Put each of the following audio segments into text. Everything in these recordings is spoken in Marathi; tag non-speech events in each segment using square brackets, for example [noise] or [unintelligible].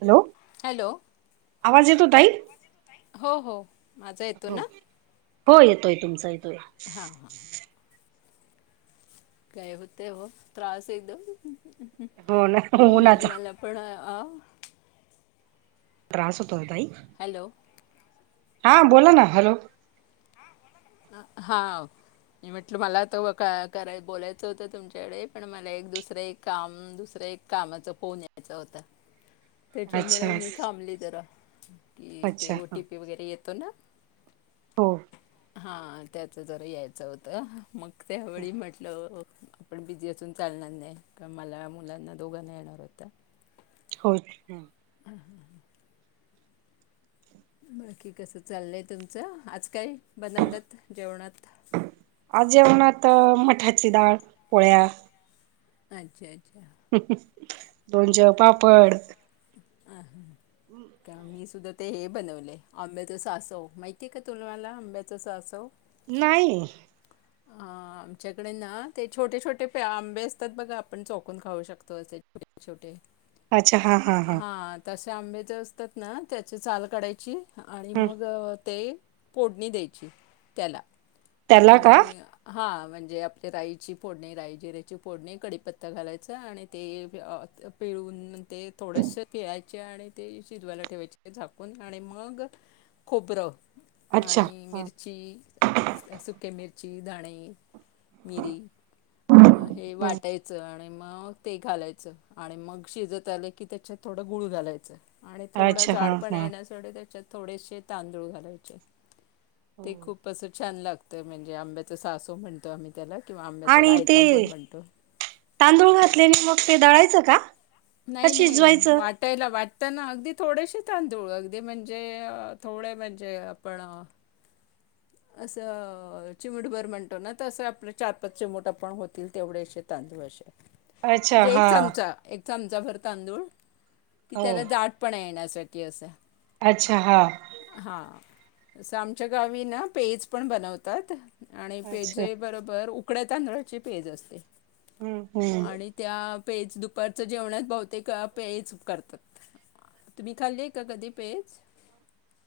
हॅलो हॅलो [inaudible] आवाज येतो ताई? हो, हो माझा येतो हो ना? हो येतोय. तुमचा येतोय. हां हां [inaudible] गय होते हो त्रास एकदम. हो ना आणि उन्हाचा [unintelligible] पण ह त्रास होतोय ताई? [inaudible] हॅलो हा बोला ना हॅलो, [inaudible] हा व मी म्हटलं मला तर कराय बोलायचं होतं तुमच्याकडे पण मला एक, दुसरं, एक काम दुसर एक कामाचा फोन यायचा होता. [inaudible] त्याच्यामुळे अच्छा मी थांबली जरा कि ते अच्छा ओटीपी हो वगैरे येतो ना. हा त्याच जरा यायचं होतं मग त्यावेळी म्हटलं आपण बिझी असून चालणार नाही का मला मुलांना दोघांना येणार होत. होय. बाकी कस चाललंय तुमचं? आज काय? बनवलत जेवणात आज जेवणात मठाची डाळ पोळ्या. अच्छा अच्छा. दोनच्यार पापड. अ का मी सुद्धा ते हे बनवले आंब्याचं सासव माहिती आहे का तुम्हाला? आंब्याचं सासव. नाही. ह. हा. आमच्याकडे ना ते छोटे छोटे आंबे असतात बघा आपण चोकून खाऊ शकतो असे छोटे छोटे.. अच्छा हा हा हा. हां तसे आंबे जे असतात ना त्याची सा ल काढायची आणि ह मग ते... फोडणी द्यायची त्याला. त्याला का? हा म्हणजे आपले राईची फोडणी राय जिऱ्याची फोडणी कडीपत्ता घालायच आणि ते... पिळून ते थोडस पिळायचे आणि ते शिजवायला ठेवायचे झाकून आणि मग.. खोबरं अच्छा आणि हा मिरची सुके मिरची दाणे मिरी हे ह वाटायच आणि.. मग ते घालायचं आणि मग शिजत आलं की त्याच्यात थोडं गुळ घालायचं. आणि थोडं अच्छा हा झाड पण हा येण्यासाठी त्याच्यात थोडेसे तांदूळ घालायचे. ते खूप असं छान लागतं म्हणजे आंब्याच सासू म्हणतो आम्ही. त्याला किंवा आंब्याचा आणि ते रायता पण म्हणतो तांदूळ घातलेने मग ते दळायचं का? का नाही नाही शिजवायचं? वाटायला वाटतना अगदी थोडेसे तांदूळ अगदी म्हणजे थोडे म्हणजे आपण... असं चिमटभर म्हणतो ना तर असं आपले चार पाच चिमट आपण होतील तेवढे अस तांदूळ असे.. अच्छा म्हणजे एक हा चमचा. चमचाभर तांदूळ की हो त्याला जाटपणा येण्यासाठी असा. अच्छा हा. आमच्या गावी ना पेज पण बनवतात आणि अच्छा पेजे बरोबर.. उकड्या तांदळाची पेज असते हम्म हम्म आणि त्या... पेज दुपारच्या जेवणात बहुतेक पेज करतात. तुम्ही खाल्लीय का कधी पेज?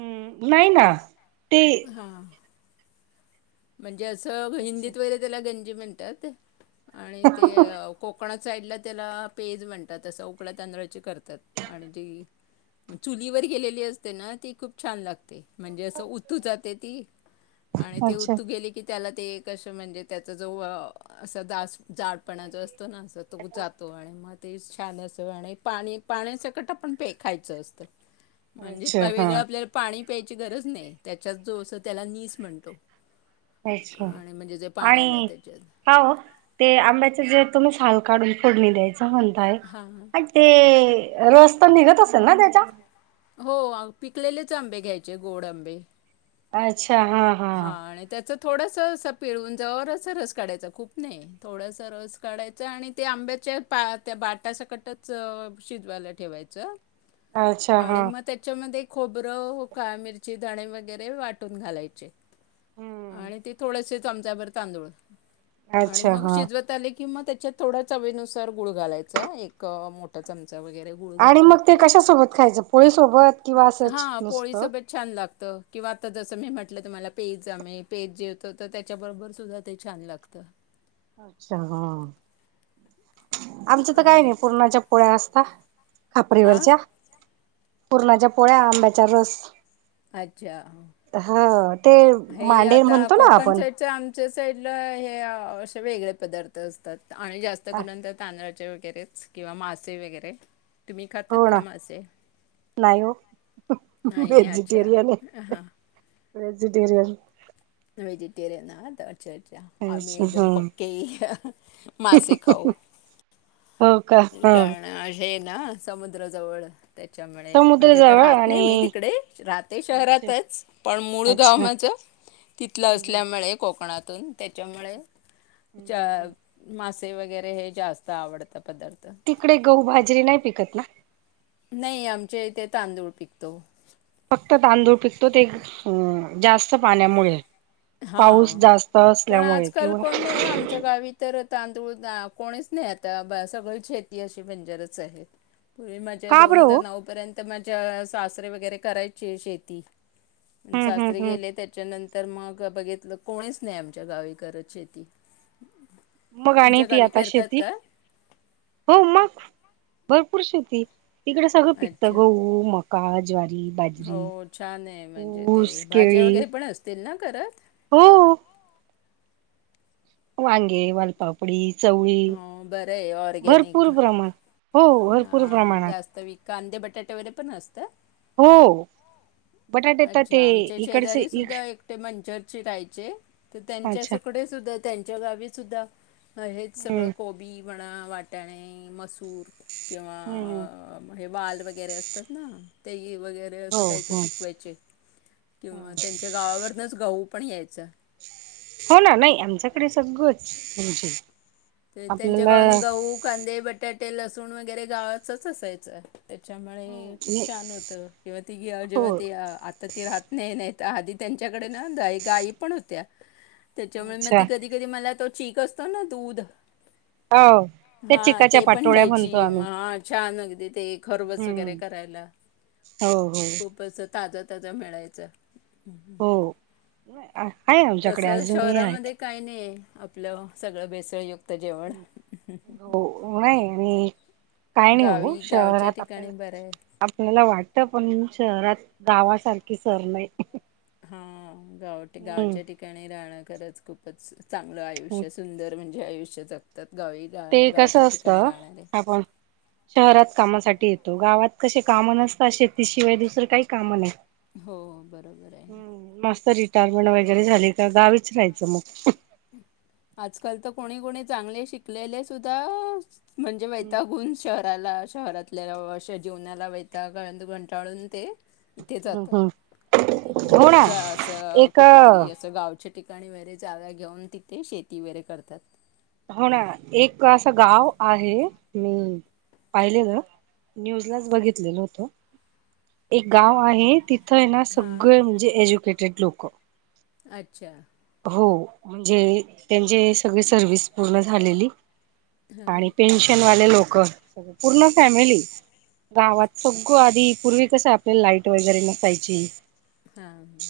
हम्म नाही ना. ते हा. म्हणजे असं अच्छा हिंदीत वगैरे त्याला गंजी म्हणतात आणि ते कोकणात साईडला त्याला पेज म्हणतात असं उकळ्या तांदळाची करतात आणि जी... चुलीवर गेलेली असते ना ती खूप छान लागते. म्हणजे असं उतू जाते ती आणि ते अच्छा ऊत कि त्याला ते एक अशं म्हणजे त्याचा जो असं जाडपणा जो असत कीं तो ना असं तो जातो आणि म्हणजे म तेच छान असं आणि पाणी पाण्या सकट आपण पे खायचं असतं. म्हणजे अच्छा हा वेगळं आपल्याला पाणी प्यायची गरज नाही त्याच्यात जो अस त्याला नीस म्हणतो. अच्छा आणि म्हणजे जे पाण्याला आणि त्याच्यात हो ते आंब्याचं जे तुम्ही साल काढून फोडणी द्यायच म्हणताय हां आणि ते... रस तर निघत असेल ना त्याचा. हो पिकलेलेच आंबे घ्यायचे गोड आंबे. अच्छा हा हा. थोडासं असं पिळवून जरासा असा रस काढायचा खूप नाही थोडासा रस काढायचा आणि ते आंब्यात च्या पा त्या बाटा सकटच शिजवायला ठेवायचं. अच्छा आणि हा मग त्याच्यामध्ये खोबरं उकाळ मिरची धणे वगैरे वाटून घालायचे. हम्म आणि ते थोडेसे चमचाभर तांदूळ आणि अच्छा मग हा शिजवत आले कि मग त्याच्यात थोडा चवीनुसार गुळ घालायचा एक मोठा चम आणि मग ते कशा सोबत खायचा पोळी सोबत किंवा असंच हां, नुसतं? पोळीसोबत छान लागतं किंवा आता असं जस मी म्हं टलं तुम्हाला पेजमे पेज जेवतो तर त्याच्याबरोबर सुद्धा ते छान लागतं. अच्छा हा! आमचा तर काय आणि नाय पूरणाच्या पोळ्या असता आ? खापरीवरच्या पूरणाच्या पोळ्या, आंब्याचा रस अच्छा. ह ते हे मांडे आता म्हणतो ना कोकण आपण साईडच्या आमच्या साईडला हे अ अशे वेगळे पदार्थ असतात आणि जास्त करून त्या तांदळा चा वगैरेच किंवा मासे वगैरे, तुम्ही खातात का मासे नाय ओ नाही, अच्छा. वेजिटेरियन आहे. हां. वेजिटेरियन वेजिटेरयन आहात. अच्छा-अच्छा! आम्ही ह एकदम पक्के मासे खाऊ.. हो का हा. कारण आहे ना समुद्राजवळ त्याच्यामुळे समुद्र म्हणजे तर जवळ राहत नाही मी आणि तिकडे राहते अच्छा शहरातच पण मुळूगांव अच्छा माझा तिथलं हम्म हम्म असल्यामुळे कोकणा तोइन त्याच्यामुळे हम्म चा हम्म हम्म. मासे वगैरे हे जास्त आवडतं. पदार्थ तिकडे गहू भाजरी नाही पिकत ना. नाही आमच्या इथे तांदूळ पिकतो. फक्त तांदूळ पिकतो ते एक जास्त पाण्यामुळे. हा पाऊस जास्त पण असल्यामुळे आजकाल किंवा कोण नाही हो आमच्या गावी तर तांदूळ दा कोणीच नाही आता ब सगळी शेती अशी बंजरच आहे. पूर्वी माझ्या का दोन बरं हजार हो नऊ पर्यंत माझ्या सासरे वगैरे करायचे शेती. हम्म हम्म सासरे हम्म. गेले त्याच्यानंतर मग ग बघितलं कोणीच नाही आमच्या गावी करत शेती. मग आणि तुमच्या ती गावी आता करतात शेती का हो मग भर पूर शेती तिकडे सगळं पिकतं अच्छा गहू, मका, ज्वारी हो बाजरी छान आहे म्हणजे, ते ऊस, भाज्या केळी वगैरे पण असतील ना करत? हो. वांगे, वालपापडी चवळी हो बरं आहे भरपूर ऑर्गॅनिक प्रमाण हो भरपूर हां प्रमाणात. जास्त वी कांदे, बटाटे वगैरे पण अस हो बटा अच्छा आमच्या शेजारी सुद्धा एकटे मंचरचे राहायचे तर त्यांच्या अच्छा सुकडे सुद्धा त्यांच्या गावी सुुद्धा हेच सगळं हम्म कोबी म्हणा वाटाणे, मसू तूर हम्म किंवा हे वाल वगैरे असतात ना ती वगैरे असं हो काय-काय हो पिकवयचे किंवा त्यांच्या गावावरनंच गहू पण यायचं. हो ना नाही आमच्याकडे सगळंच म्हणजे ते त्यांच्या आपल्याला गावानं गहू, कांदे, बटाटे, लसूण वगैरे गावचच असायचं. त्याच्यामुळे हो हे खूप नाही, छान होतं किंवा ती गे अ हो जेव्हा ती आ आता ती राहत नाही नाही आदी त्यांच्याकडे ना दा गाई पण होत्या त्याच्यामुळे म अच्छा ती कधी-कधी मला चीक असतो ना दूध हो त्या हा चिकाच्या ते पण पाटोळ्या म्हणतो द्यायची म आम्ही हा छान अ ते खरवस हम्म वगैरे करायला हो हो खूप असं ताजं ताजं मिळायचं. हो आहे आमच्याकडे तसं अजूनही आहे. शहरामध्ये काही नाही आहे. आपलं सगळं बेसळ युक् हो हो नाही आणि काय नाही हो गावी गावच्या शहरात आपल्याला ठिकाणी बरं आहे आपल्याला वाटत पण शहरात गावासारखी सर नाही. हा गाव गावच्या हम्म ठिकाणी राहणं खरंच खूपच चांगलं आयुष्य सुंदर म्हणजे. जे आयुष्यात जगतात गावी गा ते कस गावच्या असत ठिकाणी राहणारे. आपण शहरात कामासाठी तो गावात कसे कामं नसतात शेतीशिवाय दुसरं काही काम नाही. हो बरोबर आहे. हम्म मस्त रिटायरमेंट वगैरे झाली का गावीच राहायचं मग आजकाल तर कोणी कोणी चांगले शिकलेले सुद्धा म्हणजे हम्म वैतागून शहराला शहरातल्या अशा जीवनाला वैतागून कंटाळून ते इथे जातात हम्म हो ना असं एक कुठेतरी असं गावचे ठिकाणी वगैरे जागा घेऊन तिथे शेती वगैरे करतात. हो ना एक असं गाव आहे मी पाहिलेलं न्यूजलाच बघितलेलं होत एक गाव आहे तिथ तिथं ना हां, सगळे म्हणजे एज्युकेटेड लोकं अच्छा हो म्हणजे त्यांचे सगळी सर्विस पूर्ण झालेली. हां, आणि पेन्शन वाले लोकं पूर्ण फॅमिली गावात सगळं आधी पूर्वी कसं आपल्याला लाईट वगैरे नसायची. हा ह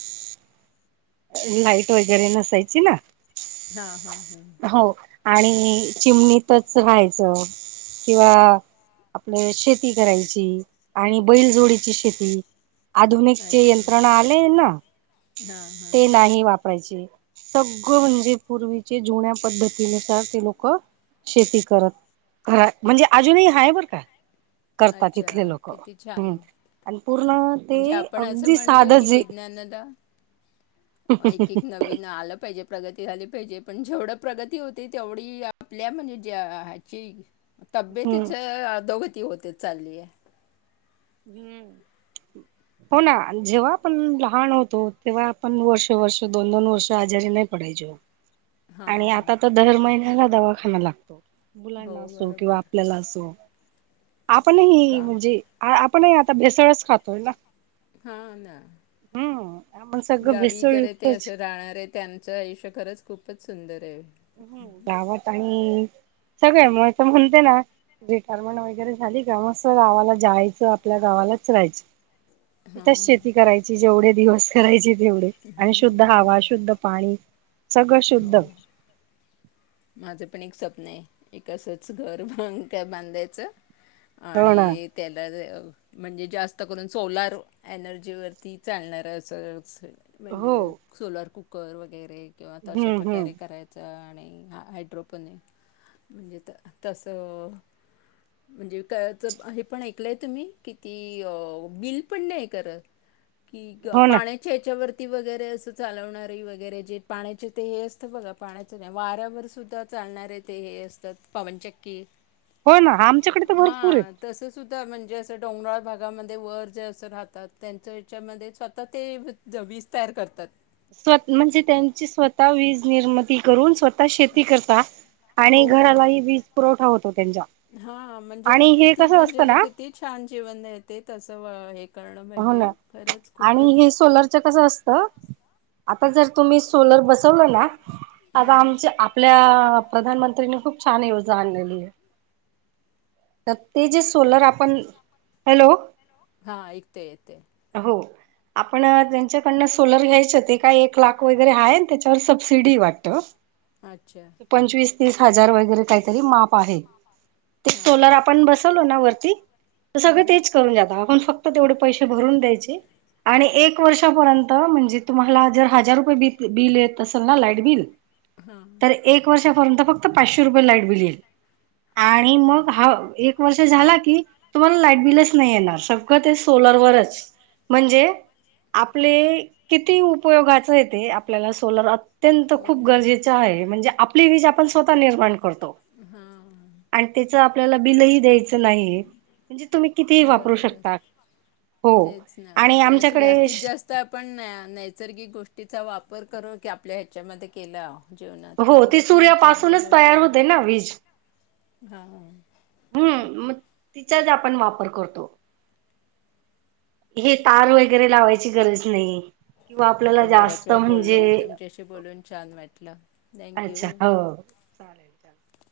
ह लाईट वगैरे नसायची ना हा हा हा हो आणि चिमणीतच राहायचं किंवा आपल्या शेती करायची आणि बैल जोडीची शेती आधुनिक जे अच्छा. यंत्रणा आले ना हां, हां. ते नाही वापर पाहिजे. सगळं म्हणजे पूर्वीचे जुन्या पद्धतीनुसार ते लोकं शेती करत खरा म्हणजे अजूनही हाय बरं का? करतात अच्छा, तिथले लोकं किती छान! हम् पूर्ण ते म्हणजे आपण असं अगदी म्हणतो, की साधेच हाय विज्ञानाला एक एक नवीन आलं पाहिजे प्रगती झाली पाहिजे. पण जेवढं प्रगती होते तेवढी आपल्या म्हणजे ज्या ह्याची तब्येतीच अधोगती होतच चाललीय. हम्म हो ना जेव्हा आपण लहान होतो तेव्हा आपण वर्ष वर्ष दोन दोन वर्ष आज आणि आ हां, तर दर महिन्याला दवाखाना लागतो. हो मुलांना असो किंवा बरोबर. आपल्याला असो. आपण ह का म्हणजे आपणही आता भेसळच खातोय ना. हा ना हम्म आपण सगळं गावीकरे ते भेसळयुक्तच असं राहणार आहे त्यांचं आयुष्य खरंच खूपच सुंदर आहे. हम्म गावात आणि सगळे म तर म्हणते ना रिटायरमेंट वगैरे झाली का, मस्त गावाला जायचं आपल्या गावात. य तथच शेती करायची जेवढे दिवस करायची. तेवढ आणि शुद्ध हवा शुद्ध पाणी सगळं शुद्ध हो. माझं पण एक स्वप्न आहे एक आसच घर ह बांधायचं. हो ना आणि त्याला म्हणजे जास्त करून सोलार एनर्जी वरती चालणार अस. हो म्हणजे सोलर कुकर वगैरे किंवा तर अशा हम्म हम्म प्रकारे करायचं आणि ह हायड्रोपनी म्हणजे त तसं म्हणजे काळ्याचं हे पण ऐकलंय तुम्ही किती बिल पण नाही करत. कि हो ना पाण्याच्या याच्यावर वगैरे अस चालवणारी वगैरे जे पाण्याचे ते हे असतं बघा पाण्याच नाही वाऱ्यावर सुद्धा चालणारे ते हे असतात पवनचक्की हो ना आमच्याकडे तर भरपूरेत. त म्हणजे असं डोंगराळ भागामध्ये वर जे अस राहतात त्यांच्या हच्यामध्ये स्वतः ते जम वीज तयार करतात. स्व म्हणजे त्यांची स्वतः वीज निर्मिती करून स्वतः शेती करता हो आणि घरालाही वीज पुरवठा होतो त्यांचा हा म्हणजे मग आणि हे किती कसं असतं म्हणजे ना किती छान जीवन येत तसं हे करणं हो म्हणजे ना खरंच खूपच आ आता जर तुम्ही सोलर बसवलं ना आता हां आमच्या आपल्या प्रधानमंत्र्यानी खूप छान योजना आणलेली आहे. तर ते जे सोलर आपण हॅलो हा ऐकते येते हो आपण त्यांच्याकडनं सोलर घ्यायचे ते काय एक लाख वगैरे आहे त्याच्यावर सबसिडी वाटत. अच्छा पंचवीस तीस हजार वगैरे काहीतरी माप आहे. ते हां सोलर हां आपण बसवलो ना वरती तर सगळे तेच करून जात आपण फक्त तेवढे पैसे भरून द्यायचे. आणि एक वर्षापर्यंत म्हणजे तुम्हाला जर हजार रुपये बिल येत असेल ना लाईट बिल हां तर एक वर्षापर्यंत फक्त पाचशे रुपये लाईट बिल येईल. आणि ओके मग हा एक वर्ष झाला की तुम्हाला लाईट बिलच नाही येणार सगळं ते सोलरवरच म्हणजे आपले किती उपयोगाचय ते आपल्याला सोलर अत्यंत हो खूप ना गरजेच आहे म्हणजे आपली वीज आपण स्वतः निर्माण करतो. हां आणि त्याच आपल्याला बिलही द्यायचं नाही. तुम्ही कितीही वापरू बरोबर शकतात. तेच ना आणि असं जास्तीत जास्त आपण नैसर्गिक गोष्टीचा वापर करू की आपल्या ह्याच्यामध्ये केलं. हो ती सूर्यापासूनच तयार होते ना वीज हा. चाच आपण वापर करतो. हे तार वगैरे लावायची गरज नाही. किंवा आपल्याला आपण बराच जास्त वेळ म्हणजे बोललो तुमच्याशी बोलून छान वाटलं अच्छा थँक्यू हो चालेल. चालेल [inaudible]